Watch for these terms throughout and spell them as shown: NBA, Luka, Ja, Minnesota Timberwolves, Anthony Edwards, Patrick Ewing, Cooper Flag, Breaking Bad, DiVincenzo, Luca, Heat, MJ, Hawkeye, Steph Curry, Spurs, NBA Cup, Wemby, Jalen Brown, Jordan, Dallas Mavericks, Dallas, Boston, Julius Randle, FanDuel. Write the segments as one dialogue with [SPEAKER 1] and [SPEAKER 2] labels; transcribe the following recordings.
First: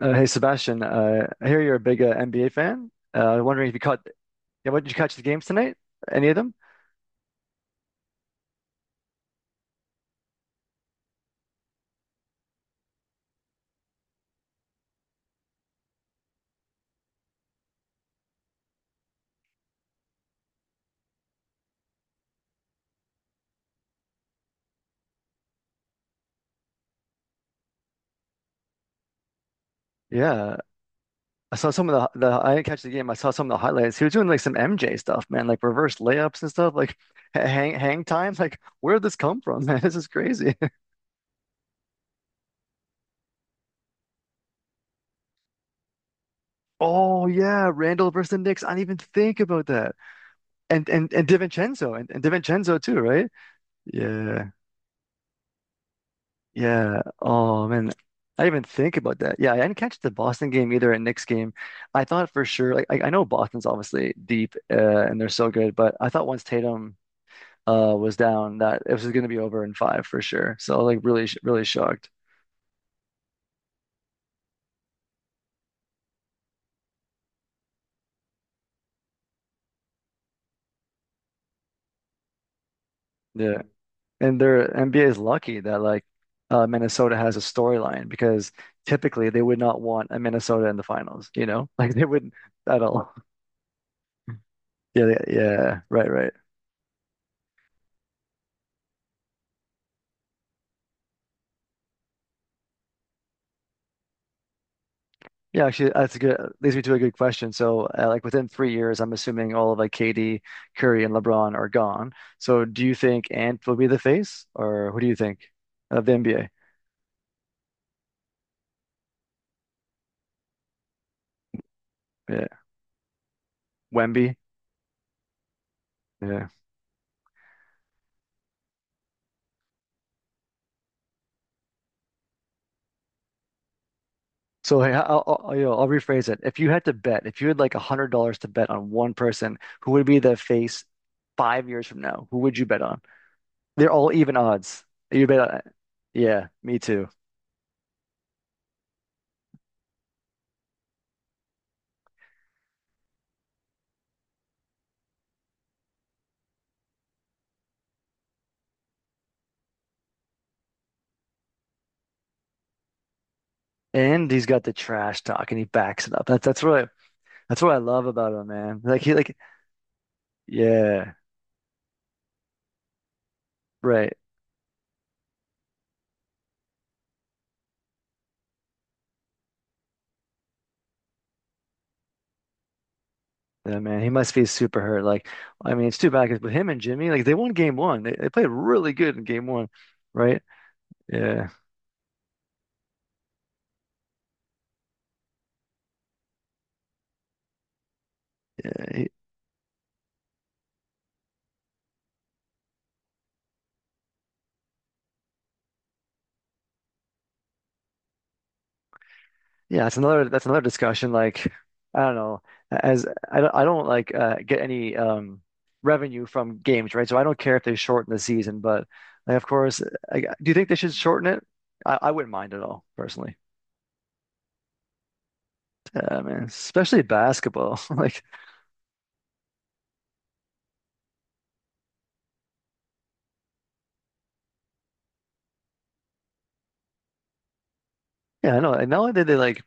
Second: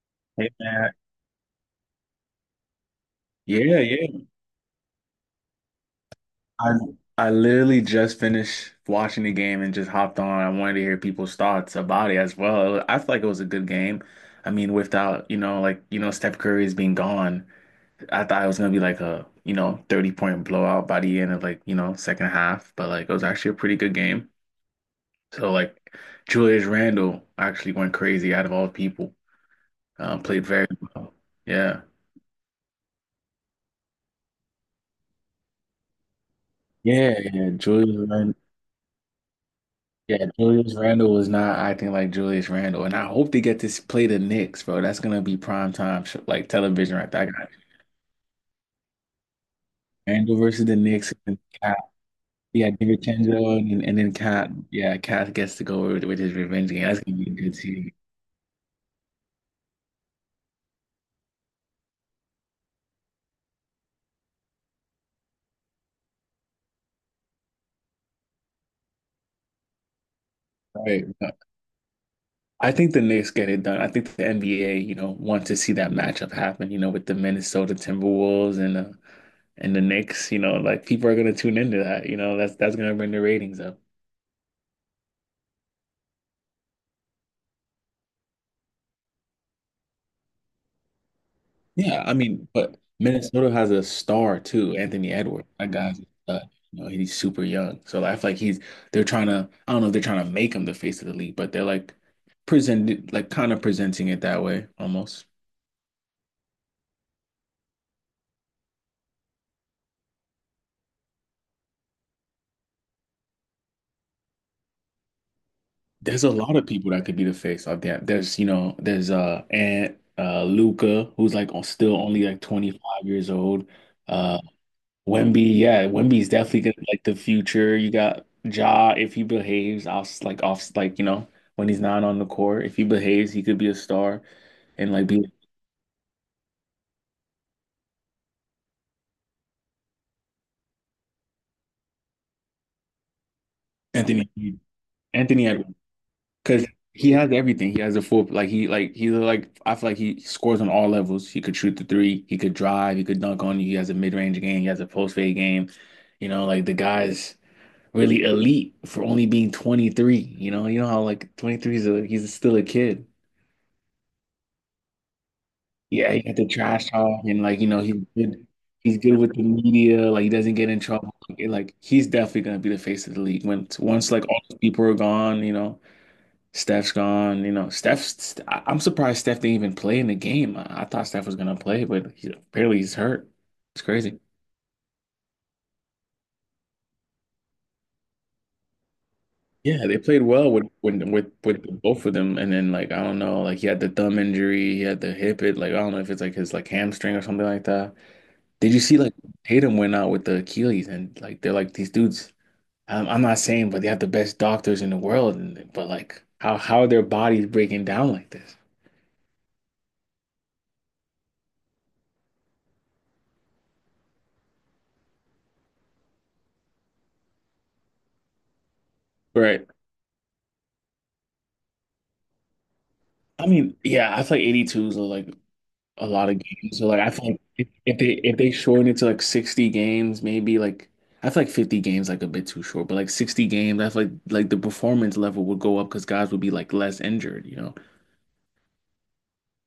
[SPEAKER 1] Hey
[SPEAKER 2] Hey
[SPEAKER 1] Sebastian,
[SPEAKER 2] man.
[SPEAKER 1] I hear you're a big, NBA fan. Wondering if you
[SPEAKER 2] Yeah,
[SPEAKER 1] caught,
[SPEAKER 2] yeah.
[SPEAKER 1] yeah, what did you catch the games tonight? Any of them?
[SPEAKER 2] I I literally just finished watching the game and just hopped on. I wanted to hear people's thoughts about it as well. I feel like it was a good game. I mean, without, like, Steph Curry's being gone, I thought it was gonna be like a, 30 point blowout by the end of like, second half, but like it was actually a pretty good game. So like Julius Randle actually went crazy out of all people. Played
[SPEAKER 1] Yeah,
[SPEAKER 2] very well.
[SPEAKER 1] I saw
[SPEAKER 2] Yeah.
[SPEAKER 1] some of the, the. I didn't catch the game. I saw some of the highlights. He was doing like some MJ stuff, man, like reverse layups and stuff, like
[SPEAKER 2] Yeah,
[SPEAKER 1] ha-
[SPEAKER 2] yeah.
[SPEAKER 1] hang hang
[SPEAKER 2] Julius
[SPEAKER 1] times. Like, where did this come from, man? This is
[SPEAKER 2] Yeah,
[SPEAKER 1] crazy.
[SPEAKER 2] Julius Randle was not acting like Julius Randle, and I hope they get to play the Knicks, bro. That's gonna be prime time sh like television right there.
[SPEAKER 1] Oh
[SPEAKER 2] I got
[SPEAKER 1] yeah, Randall versus the Knicks. I didn't even think about that.
[SPEAKER 2] Randle versus the
[SPEAKER 1] And
[SPEAKER 2] Knicks
[SPEAKER 1] and
[SPEAKER 2] and
[SPEAKER 1] and
[SPEAKER 2] then Cat.
[SPEAKER 1] DiVincenzo and
[SPEAKER 2] Yeah,
[SPEAKER 1] DiVincenzo too, right?
[SPEAKER 2] DiVincenzo and, and then
[SPEAKER 1] Yeah.
[SPEAKER 2] Cat. Yeah, Cat gets to go with his revenge game. That's
[SPEAKER 1] Yeah.
[SPEAKER 2] gonna be a good
[SPEAKER 1] Oh man,
[SPEAKER 2] series.
[SPEAKER 1] I didn't even think about that. Yeah, I didn't catch the Boston game either and Knicks game. I thought for sure, like I know Boston's obviously deep, and they're so good, but I thought once Tatum was down that it was going to be over in five for sure. So like
[SPEAKER 2] Right,
[SPEAKER 1] really, sh-
[SPEAKER 2] but
[SPEAKER 1] really shocked.
[SPEAKER 2] I think the Knicks get it done. I think the NBA, you know, wants to see that matchup happen. You know, with the Minnesota Timberwolves and the Knicks. You know, like people are gonna tune into that. You know, that's gonna bring the ratings
[SPEAKER 1] Yeah,
[SPEAKER 2] up.
[SPEAKER 1] and their NBA is lucky that like, Minnesota has a storyline because typically they would not want a Minnesota in the finals. You know, like
[SPEAKER 2] Yeah,
[SPEAKER 1] they
[SPEAKER 2] I
[SPEAKER 1] wouldn't
[SPEAKER 2] mean, but
[SPEAKER 1] at all.
[SPEAKER 2] Minnesota has a star too,
[SPEAKER 1] Yeah,
[SPEAKER 2] Anthony
[SPEAKER 1] yeah,
[SPEAKER 2] Edwards. That
[SPEAKER 1] yeah,
[SPEAKER 2] guy's a
[SPEAKER 1] right, right.
[SPEAKER 2] stud. You know, he's super young. So like, I feel like he's they're trying to I don't know if they're trying to make him the face of the league, but they're like presented like kind of presenting it that way almost.
[SPEAKER 1] Yeah, actually, that's a good leads me to a good question. So, like within 3 years, I'm assuming all of like KD, Curry, and LeBron are gone. So, do you think Ant will be the face, or who do you think of the
[SPEAKER 2] There's a
[SPEAKER 1] NBA?
[SPEAKER 2] lot of people that could be the face of that. There's, you know, there's Ant Luca who's like still only like
[SPEAKER 1] Yeah,
[SPEAKER 2] 25 years old.
[SPEAKER 1] Wemby.
[SPEAKER 2] Uh, Wemby, yeah, Wemby's
[SPEAKER 1] Yeah.
[SPEAKER 2] definitely gonna be like the future. You got Ja if he behaves off like you know when he's not on the court. If he behaves, he could be a star
[SPEAKER 1] So, hey,
[SPEAKER 2] and like be
[SPEAKER 1] I'll rephrase it. If you had to bet, if you had like $100 to bet on one person, who would be the face 5 years from now? Who would you bet on? They're all
[SPEAKER 2] Anthony
[SPEAKER 1] even odds. You bet
[SPEAKER 2] Anthony
[SPEAKER 1] on,
[SPEAKER 2] Edwards
[SPEAKER 1] yeah,
[SPEAKER 2] because
[SPEAKER 1] me too.
[SPEAKER 2] he has everything. He has a full like he like he's like I feel like he scores on all levels. He could shoot the three. He could drive. He could dunk on you. He has a mid range game. He has a post fade game. You know, like the guy's really elite for only being 23. You know how like 23 is a he's still a kid.
[SPEAKER 1] And he's got the trash talk, and he backs
[SPEAKER 2] Yeah,
[SPEAKER 1] it
[SPEAKER 2] he
[SPEAKER 1] up.
[SPEAKER 2] got
[SPEAKER 1] That's
[SPEAKER 2] the
[SPEAKER 1] that's really.
[SPEAKER 2] trash talk and like,
[SPEAKER 1] That's
[SPEAKER 2] you
[SPEAKER 1] what I
[SPEAKER 2] know,
[SPEAKER 1] love about him, man.
[SPEAKER 2] he's
[SPEAKER 1] Like he
[SPEAKER 2] good with
[SPEAKER 1] like,
[SPEAKER 2] the media, like he doesn't get in
[SPEAKER 1] yeah,
[SPEAKER 2] trouble. Like, and, like, he's definitely gonna be the face of the league when once
[SPEAKER 1] right.
[SPEAKER 2] like all those people are gone, you know, Steph's gone, you know, I'm surprised Steph didn't even play in the game. I thought Steph was gonna play, but he, apparently he's hurt.
[SPEAKER 1] Yeah,
[SPEAKER 2] It's
[SPEAKER 1] man, he
[SPEAKER 2] crazy.
[SPEAKER 1] must be super hurt. Like, I mean, it's too bad because with him and Jimmy, like they won game one. They played really good in game one,
[SPEAKER 2] Yeah, they played
[SPEAKER 1] right?
[SPEAKER 2] well with when
[SPEAKER 1] Yeah,
[SPEAKER 2] with both of them, and then like I don't know, like he had the thumb injury, he had the hip it, like I don't know if it's like his like hamstring or something like that. Did you see
[SPEAKER 1] He-
[SPEAKER 2] like Tatum went out with the Achilles and like they're like these dudes. I'm not saying, but they have the best doctors in the world, and but like how are their bodies breaking down like this?
[SPEAKER 1] yeah. That's another discussion. Like, I don't know. As I don't I don't, like, get any, revenue from games, right? So I don't care if they shorten the season, but like, of
[SPEAKER 2] Right.
[SPEAKER 1] course, do you think they should shorten it? I wouldn't mind at all, personally.
[SPEAKER 2] I mean, yeah, I feel like 82's are like a
[SPEAKER 1] Yeah,
[SPEAKER 2] lot of
[SPEAKER 1] man,
[SPEAKER 2] games. So like
[SPEAKER 1] especially
[SPEAKER 2] I feel like if,
[SPEAKER 1] basketball. Like.
[SPEAKER 2] if they shorten it to like 60 games, maybe like I feel like 50 games like a bit too short, but like 60 games, I feel like the performance level would go up because guys would be like less injured, you know?
[SPEAKER 1] Yeah, I know. And not only did they, like,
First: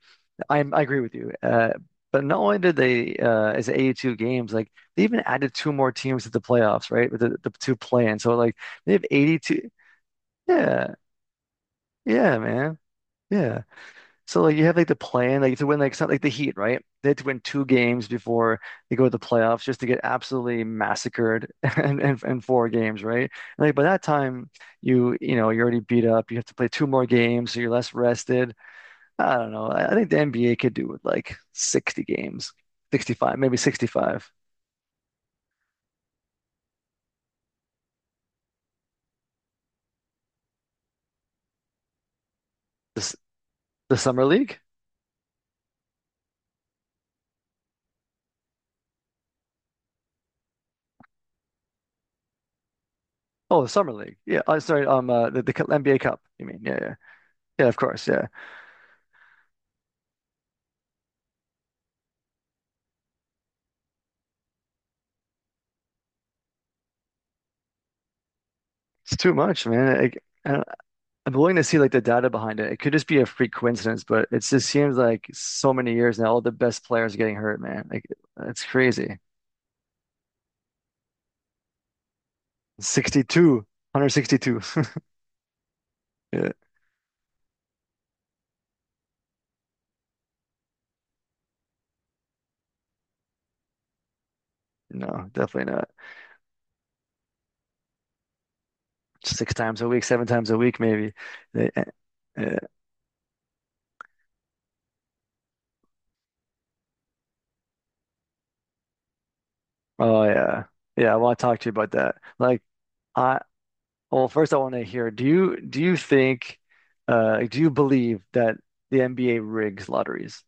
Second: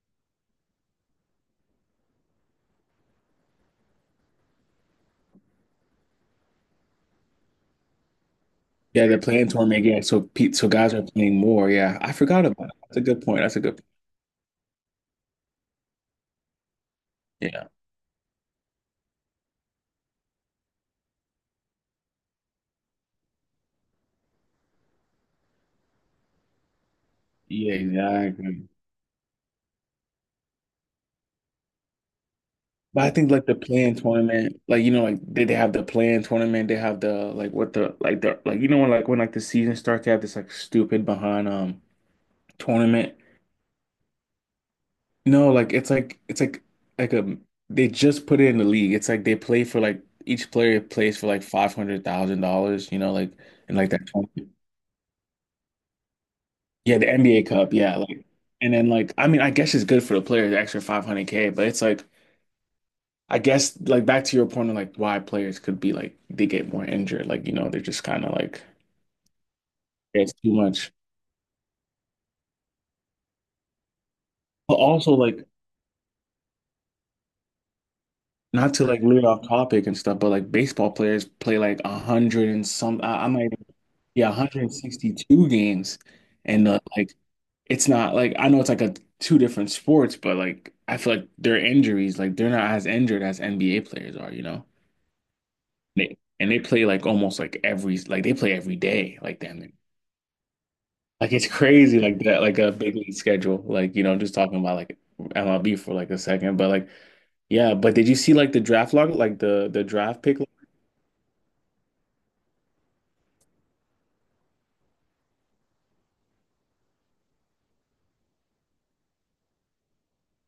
[SPEAKER 1] I agree with you. But not only did they, as 82 games, like they even added two more teams to the playoffs, right? With the two play-in. So like they have
[SPEAKER 2] Yeah, they're playing
[SPEAKER 1] 82.
[SPEAKER 2] tournament, yeah. So Pete, so guys
[SPEAKER 1] Yeah,
[SPEAKER 2] are playing more. Yeah, I
[SPEAKER 1] yeah,
[SPEAKER 2] forgot about it.
[SPEAKER 1] man.
[SPEAKER 2] That's a good point. That's a
[SPEAKER 1] Yeah.
[SPEAKER 2] good
[SPEAKER 1] So like you have like the plan, like to win like something like the Heat, right? They had to win two
[SPEAKER 2] Yeah,
[SPEAKER 1] games before they go to the playoffs just to get absolutely massacred, and four games, right? And like by that time, you know you're already beat up. You have to play two more games, so you're
[SPEAKER 2] yeah,
[SPEAKER 1] less rested.
[SPEAKER 2] exactly.
[SPEAKER 1] I don't know. I think the NBA could do with like 60 games,
[SPEAKER 2] But I think
[SPEAKER 1] 65,
[SPEAKER 2] like the
[SPEAKER 1] maybe
[SPEAKER 2] playing
[SPEAKER 1] 65.
[SPEAKER 2] tournament, like you know, like they have the playing tournament, they have the like what the like you know when like the season starts, they have this like stupid behind tournament.
[SPEAKER 1] This, the Summer League?
[SPEAKER 2] No, it's like a they just put it in the league. It's like they play for like each player plays for like $500,000, you know, like
[SPEAKER 1] Oh, the
[SPEAKER 2] and like
[SPEAKER 1] Summer
[SPEAKER 2] that
[SPEAKER 1] League. Yeah.
[SPEAKER 2] tournament.
[SPEAKER 1] I Sorry. The NBA Cup, you mean? Yeah, yeah,
[SPEAKER 2] Yeah, the NBA
[SPEAKER 1] yeah.
[SPEAKER 2] Cup,
[SPEAKER 1] Of
[SPEAKER 2] yeah,
[SPEAKER 1] course.
[SPEAKER 2] like
[SPEAKER 1] Yeah.
[SPEAKER 2] and then like I mean I guess it's good for the player, the extra 500 K, but it's like I guess like back to your point of like why players could be like they get more injured, like you know they're just kind of like
[SPEAKER 1] It's too much, man. I,
[SPEAKER 2] it's
[SPEAKER 1] I
[SPEAKER 2] too
[SPEAKER 1] don't,
[SPEAKER 2] much.
[SPEAKER 1] I'm willing to see like the data behind it. It could just be a freak coincidence, but it just
[SPEAKER 2] But
[SPEAKER 1] seems
[SPEAKER 2] also
[SPEAKER 1] like
[SPEAKER 2] like
[SPEAKER 1] so many years now, all the best players are getting hurt, man. Like it's
[SPEAKER 2] not to like
[SPEAKER 1] crazy.
[SPEAKER 2] lead off topic and stuff, but like baseball players play like a hundred and some I might
[SPEAKER 1] 62,
[SPEAKER 2] yeah
[SPEAKER 1] 162.
[SPEAKER 2] 162 games,
[SPEAKER 1] Yeah.
[SPEAKER 2] and like it's not like I know it's like a two different sports, but like I feel like their injuries like they're not as injured as NBA players are, you know?
[SPEAKER 1] No, definitely not.
[SPEAKER 2] They, and they play like almost like every like they play every day like
[SPEAKER 1] Six
[SPEAKER 2] damn near.
[SPEAKER 1] times a week, seven times a week, maybe.
[SPEAKER 2] Like it's
[SPEAKER 1] Yeah.
[SPEAKER 2] crazy, like that, like a big league schedule. Like you know, I'm just talking about like MLB for like a second, but like yeah. But did you see like the draft log, like the draft
[SPEAKER 1] Oh
[SPEAKER 2] pick, like,
[SPEAKER 1] yeah. Yeah, well, I want to talk to you about that. Like I well, first I want to hear, do you think, do you believe that the NBA rigs lotteries?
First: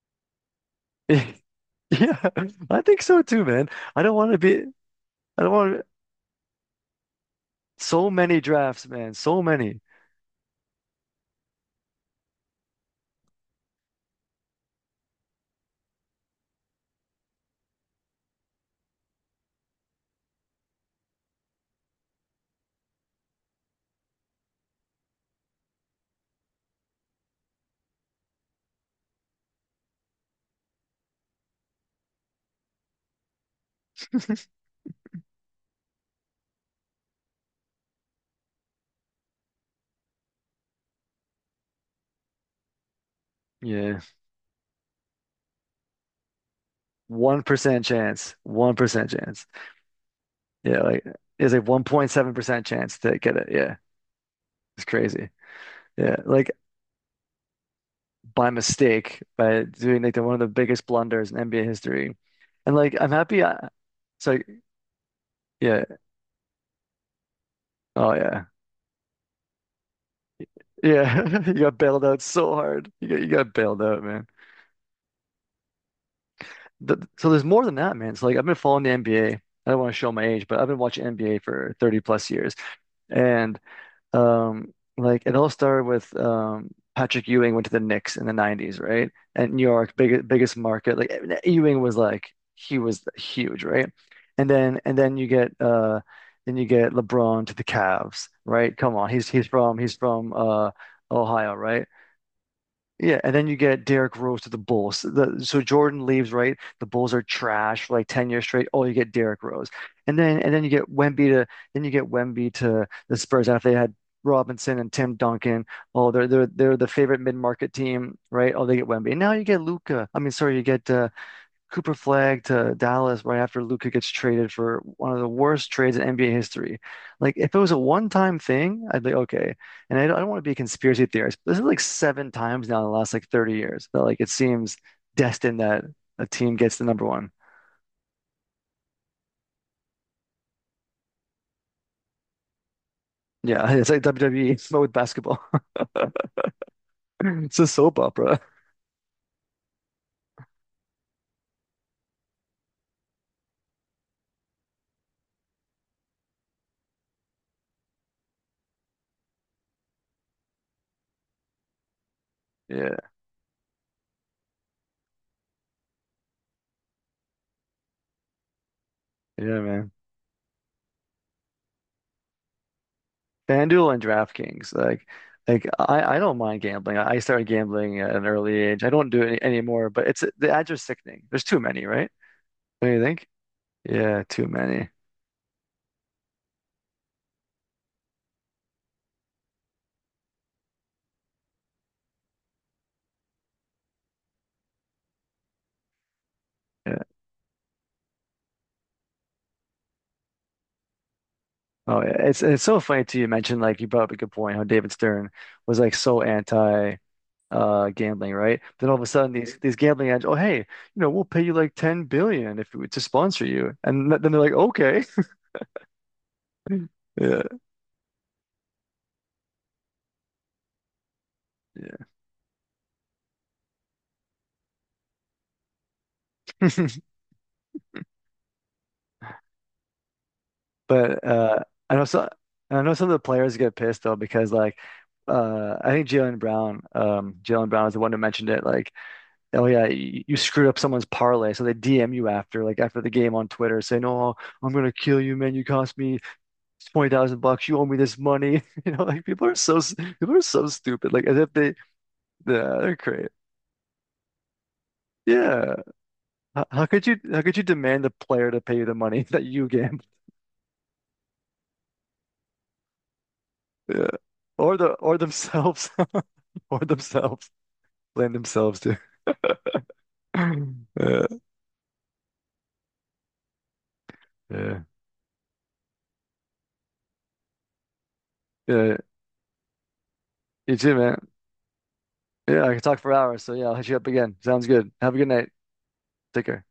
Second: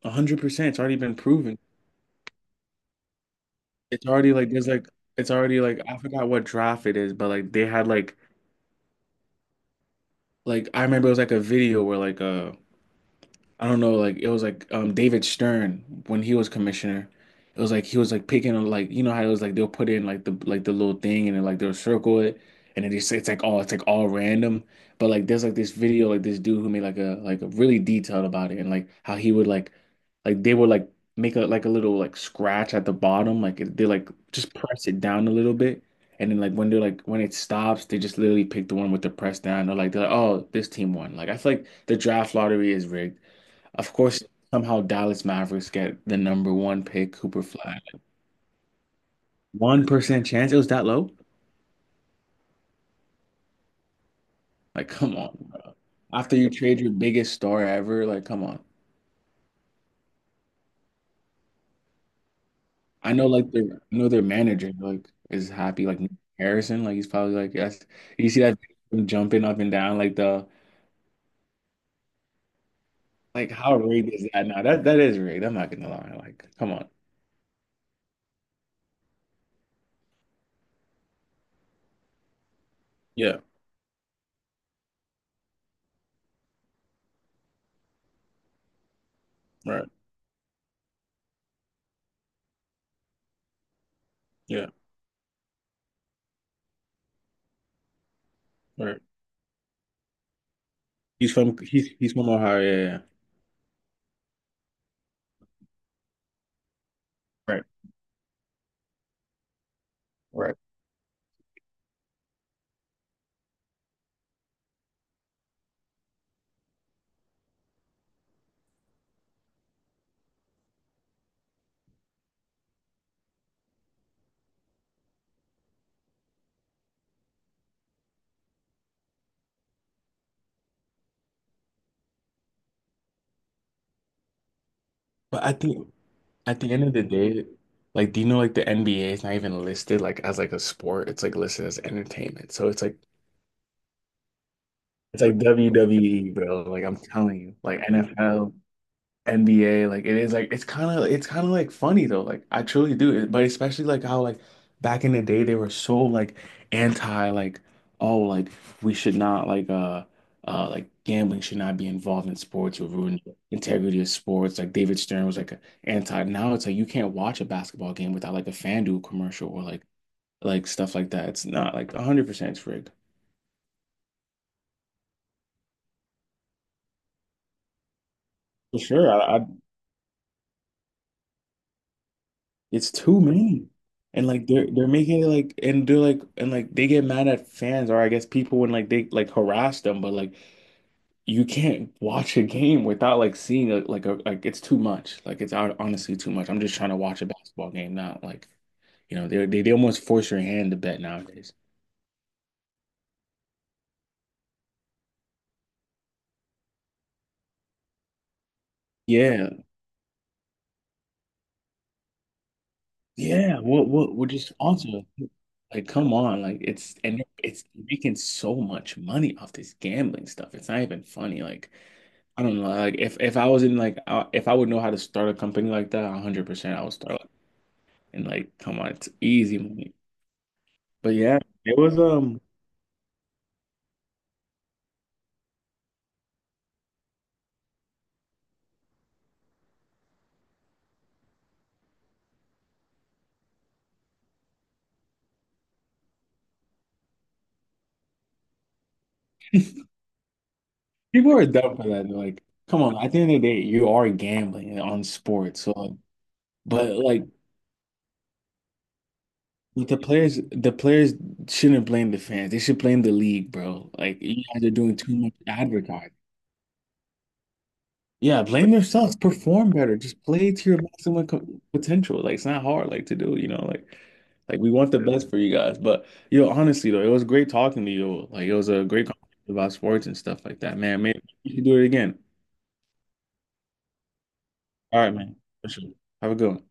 [SPEAKER 2] 100%? It's already been proven.
[SPEAKER 1] Yeah, I think so too, man. I
[SPEAKER 2] It's
[SPEAKER 1] don't want
[SPEAKER 2] already
[SPEAKER 1] to
[SPEAKER 2] like
[SPEAKER 1] be
[SPEAKER 2] there's like it's
[SPEAKER 1] I don't
[SPEAKER 2] already like
[SPEAKER 1] want
[SPEAKER 2] I forgot what draft it is, but like they had
[SPEAKER 1] so many drafts, man. So many.
[SPEAKER 2] like I remember it was like a video where like I don't know, like it was like David Stern when he was commissioner. It was like he was like picking on like you know how it was like they'll put in like the little thing and then like they'll circle it and then they say it's like all random. But like there's like this video like this dude who made like a really detailed about it and like how he would like they would like make a like a little like scratch at the bottom like they like just press it down a little bit and then like when they're like when it stops they just literally pick the one with the press down or like they're like oh this team won like I feel like the draft lottery is rigged. Of
[SPEAKER 1] Yeah.
[SPEAKER 2] course, somehow Dallas Mavericks get the number one pick, Cooper Flag.
[SPEAKER 1] 1% chance. 1% chance.
[SPEAKER 2] 1% chance it was
[SPEAKER 1] Yeah,
[SPEAKER 2] that
[SPEAKER 1] like
[SPEAKER 2] low?
[SPEAKER 1] it's a 1.7% chance to get it. Yeah. It's
[SPEAKER 2] Like, come
[SPEAKER 1] crazy.
[SPEAKER 2] on, bro.
[SPEAKER 1] Yeah.
[SPEAKER 2] After you
[SPEAKER 1] Like
[SPEAKER 2] trade your biggest star ever, like, come
[SPEAKER 1] by
[SPEAKER 2] on.
[SPEAKER 1] mistake by doing like one of the biggest blunders in NBA history. And like I'm
[SPEAKER 2] I know,
[SPEAKER 1] happy
[SPEAKER 2] like, their I know their
[SPEAKER 1] it's like
[SPEAKER 2] manager, like, is
[SPEAKER 1] yeah,
[SPEAKER 2] happy. Like Nick Harrison, like, he's probably like, yes.
[SPEAKER 1] oh
[SPEAKER 2] You see
[SPEAKER 1] yeah.
[SPEAKER 2] that video of him jumping up and down, like the,
[SPEAKER 1] Yeah. You got bailed out so hard. You got you
[SPEAKER 2] like,
[SPEAKER 1] got
[SPEAKER 2] how
[SPEAKER 1] bailed out,
[SPEAKER 2] rigged
[SPEAKER 1] man.
[SPEAKER 2] is that now? That is rigged. I'm not gonna lie. Like, come on.
[SPEAKER 1] Th so there's more than that, man. It's like I've been following the NBA. I don't want to show my age, but I've been watching NBA for 30 plus years.
[SPEAKER 2] Yeah,
[SPEAKER 1] And like it all started with, Patrick Ewing went to the Knicks in the 90s, right? And New
[SPEAKER 2] right.
[SPEAKER 1] York, biggest market. Like, Ewing was like he was huge, right? And
[SPEAKER 2] Yeah,
[SPEAKER 1] then and then you get uh then you get LeBron to the Cavs, right? Come
[SPEAKER 2] right.
[SPEAKER 1] on, he's from Ohio, right?
[SPEAKER 2] He's from Ohio. Yeah, yeah.
[SPEAKER 1] Yeah, and then you get Derrick Rose to the Bulls. So Jordan leaves, right? The Bulls are
[SPEAKER 2] Right,
[SPEAKER 1] trash for like 10 years straight. Oh, you get Derrick Rose. And
[SPEAKER 2] right.
[SPEAKER 1] then you get Wemby to then you get Wemby to the Spurs after they had Robinson and Tim Duncan. Oh, they're the favorite mid-market team, right? Oh, they get Wemby. And now you get Luca. I mean, sorry, you get, Cooper Flag to Dallas right after Luka gets traded for one of the worst trades in NBA history. Like, if it was a one-time thing, I'd be okay. And I don't want to be a conspiracy theorist, but this is like seven times now in the last like 30 years that like it seems
[SPEAKER 2] But I
[SPEAKER 1] destined that
[SPEAKER 2] think
[SPEAKER 1] a team
[SPEAKER 2] At the
[SPEAKER 1] gets
[SPEAKER 2] end
[SPEAKER 1] the
[SPEAKER 2] of the
[SPEAKER 1] number one.
[SPEAKER 2] day, like, do you know like the NBA is not even listed like as like a sport? It's like listed as entertainment. So
[SPEAKER 1] Yeah, it's like WWE but with
[SPEAKER 2] it's like
[SPEAKER 1] basketball.
[SPEAKER 2] WWE, bro. Like I'm telling you,
[SPEAKER 1] It's a
[SPEAKER 2] like
[SPEAKER 1] soap opera.
[SPEAKER 2] NFL, NBA. Like it is like it's kind of like funny though. Like I truly do. But especially like how like back in the day they were so like anti like oh like we should not like like gambling should not be involved in sports or
[SPEAKER 1] Yeah,
[SPEAKER 2] ruin the integrity of sports. Like David Stern was like a anti. Now it's like you can't watch a basketball game without like a FanDuel commercial
[SPEAKER 1] yeah,
[SPEAKER 2] or
[SPEAKER 1] man.
[SPEAKER 2] like stuff like that. It's not like 100% it's rigged.
[SPEAKER 1] FanDuel and DraftKings, like. Like, I don't mind gambling. I started gambling at an early
[SPEAKER 2] For
[SPEAKER 1] age. I don't
[SPEAKER 2] sure.
[SPEAKER 1] do it,
[SPEAKER 2] I
[SPEAKER 1] anymore, but it's the ads are sickening. There's too many, right?
[SPEAKER 2] It's
[SPEAKER 1] Don't you
[SPEAKER 2] too
[SPEAKER 1] think?
[SPEAKER 2] many.
[SPEAKER 1] Yeah,
[SPEAKER 2] And like
[SPEAKER 1] too
[SPEAKER 2] they're
[SPEAKER 1] many.
[SPEAKER 2] making it like and they're like and like they get mad at fans or I guess people when like they like harass them, but like you can't watch a game without like seeing a like it's too much. Like it's honestly too much. I'm just trying to
[SPEAKER 1] Yeah.
[SPEAKER 2] watch a basketball game not Like, you know, they almost force your hand to bet nowadays.
[SPEAKER 1] Oh yeah. It's so funny too. You mentioned, like, you brought up a good point how David Stern was like so anti, gambling, right? Then all of a sudden
[SPEAKER 2] Yeah,
[SPEAKER 1] these gambling ads, oh hey, you know, we'll pay you like 10 billion if we to sponsor
[SPEAKER 2] Yeah,
[SPEAKER 1] you.
[SPEAKER 2] what
[SPEAKER 1] And
[SPEAKER 2] what
[SPEAKER 1] th-
[SPEAKER 2] what
[SPEAKER 1] then they're like,
[SPEAKER 2] just
[SPEAKER 1] okay.
[SPEAKER 2] also like come on, like it's and
[SPEAKER 1] Yeah.
[SPEAKER 2] it's making so much money off this gambling stuff. It's not even funny. Like
[SPEAKER 1] Yeah.
[SPEAKER 2] I don't know, like if I was in like if I would know how to start a company like that, 100% I would start like, and like come on, it's easy money. But
[SPEAKER 1] But
[SPEAKER 2] yeah, it
[SPEAKER 1] I
[SPEAKER 2] was
[SPEAKER 1] know so I know some of the players get pissed though because like, I think Jalen Brown is the one who mentioned it. Like, oh yeah, you screwed up someone's parlay, so they DM you after, like after the game on Twitter, saying, "Oh, I'm gonna kill you, man. You cost me 20,000 bucks. You owe me this money." You know, like people are so stupid. Like
[SPEAKER 2] people
[SPEAKER 1] as
[SPEAKER 2] are
[SPEAKER 1] if they, yeah,
[SPEAKER 2] dumb for that. They're like, come
[SPEAKER 1] they're
[SPEAKER 2] on, at the
[SPEAKER 1] crazy.
[SPEAKER 2] end of the day, you are gambling on sports. So
[SPEAKER 1] Yeah, how, how could you
[SPEAKER 2] like
[SPEAKER 1] how could you demand the player to pay you the money that you
[SPEAKER 2] But
[SPEAKER 1] gambled?
[SPEAKER 2] the players shouldn't blame the fans. They should blame the league, bro.
[SPEAKER 1] Yeah,
[SPEAKER 2] Like you guys are doing too
[SPEAKER 1] or
[SPEAKER 2] much
[SPEAKER 1] themselves,
[SPEAKER 2] advertising.
[SPEAKER 1] or themselves blame
[SPEAKER 2] Yeah, blame
[SPEAKER 1] themselves too.
[SPEAKER 2] themselves. Perform better. Just play to your
[SPEAKER 1] Yeah,
[SPEAKER 2] maximum potential. Like it's not hard, like to do. You know, like we
[SPEAKER 1] yeah,
[SPEAKER 2] want the best for you guys. But yo, honestly though, it was great talking to you. Like it was a
[SPEAKER 1] yeah.
[SPEAKER 2] great conversation about sports and stuff like
[SPEAKER 1] You
[SPEAKER 2] that,
[SPEAKER 1] too,
[SPEAKER 2] man. Maybe
[SPEAKER 1] man.
[SPEAKER 2] we should do it again.
[SPEAKER 1] Yeah, I could talk for hours. So yeah, I'll hit you up again. Sounds good.
[SPEAKER 2] All
[SPEAKER 1] Have
[SPEAKER 2] right,
[SPEAKER 1] a good
[SPEAKER 2] man.
[SPEAKER 1] night.
[SPEAKER 2] For sure. Have a
[SPEAKER 1] Take
[SPEAKER 2] good one.
[SPEAKER 1] care.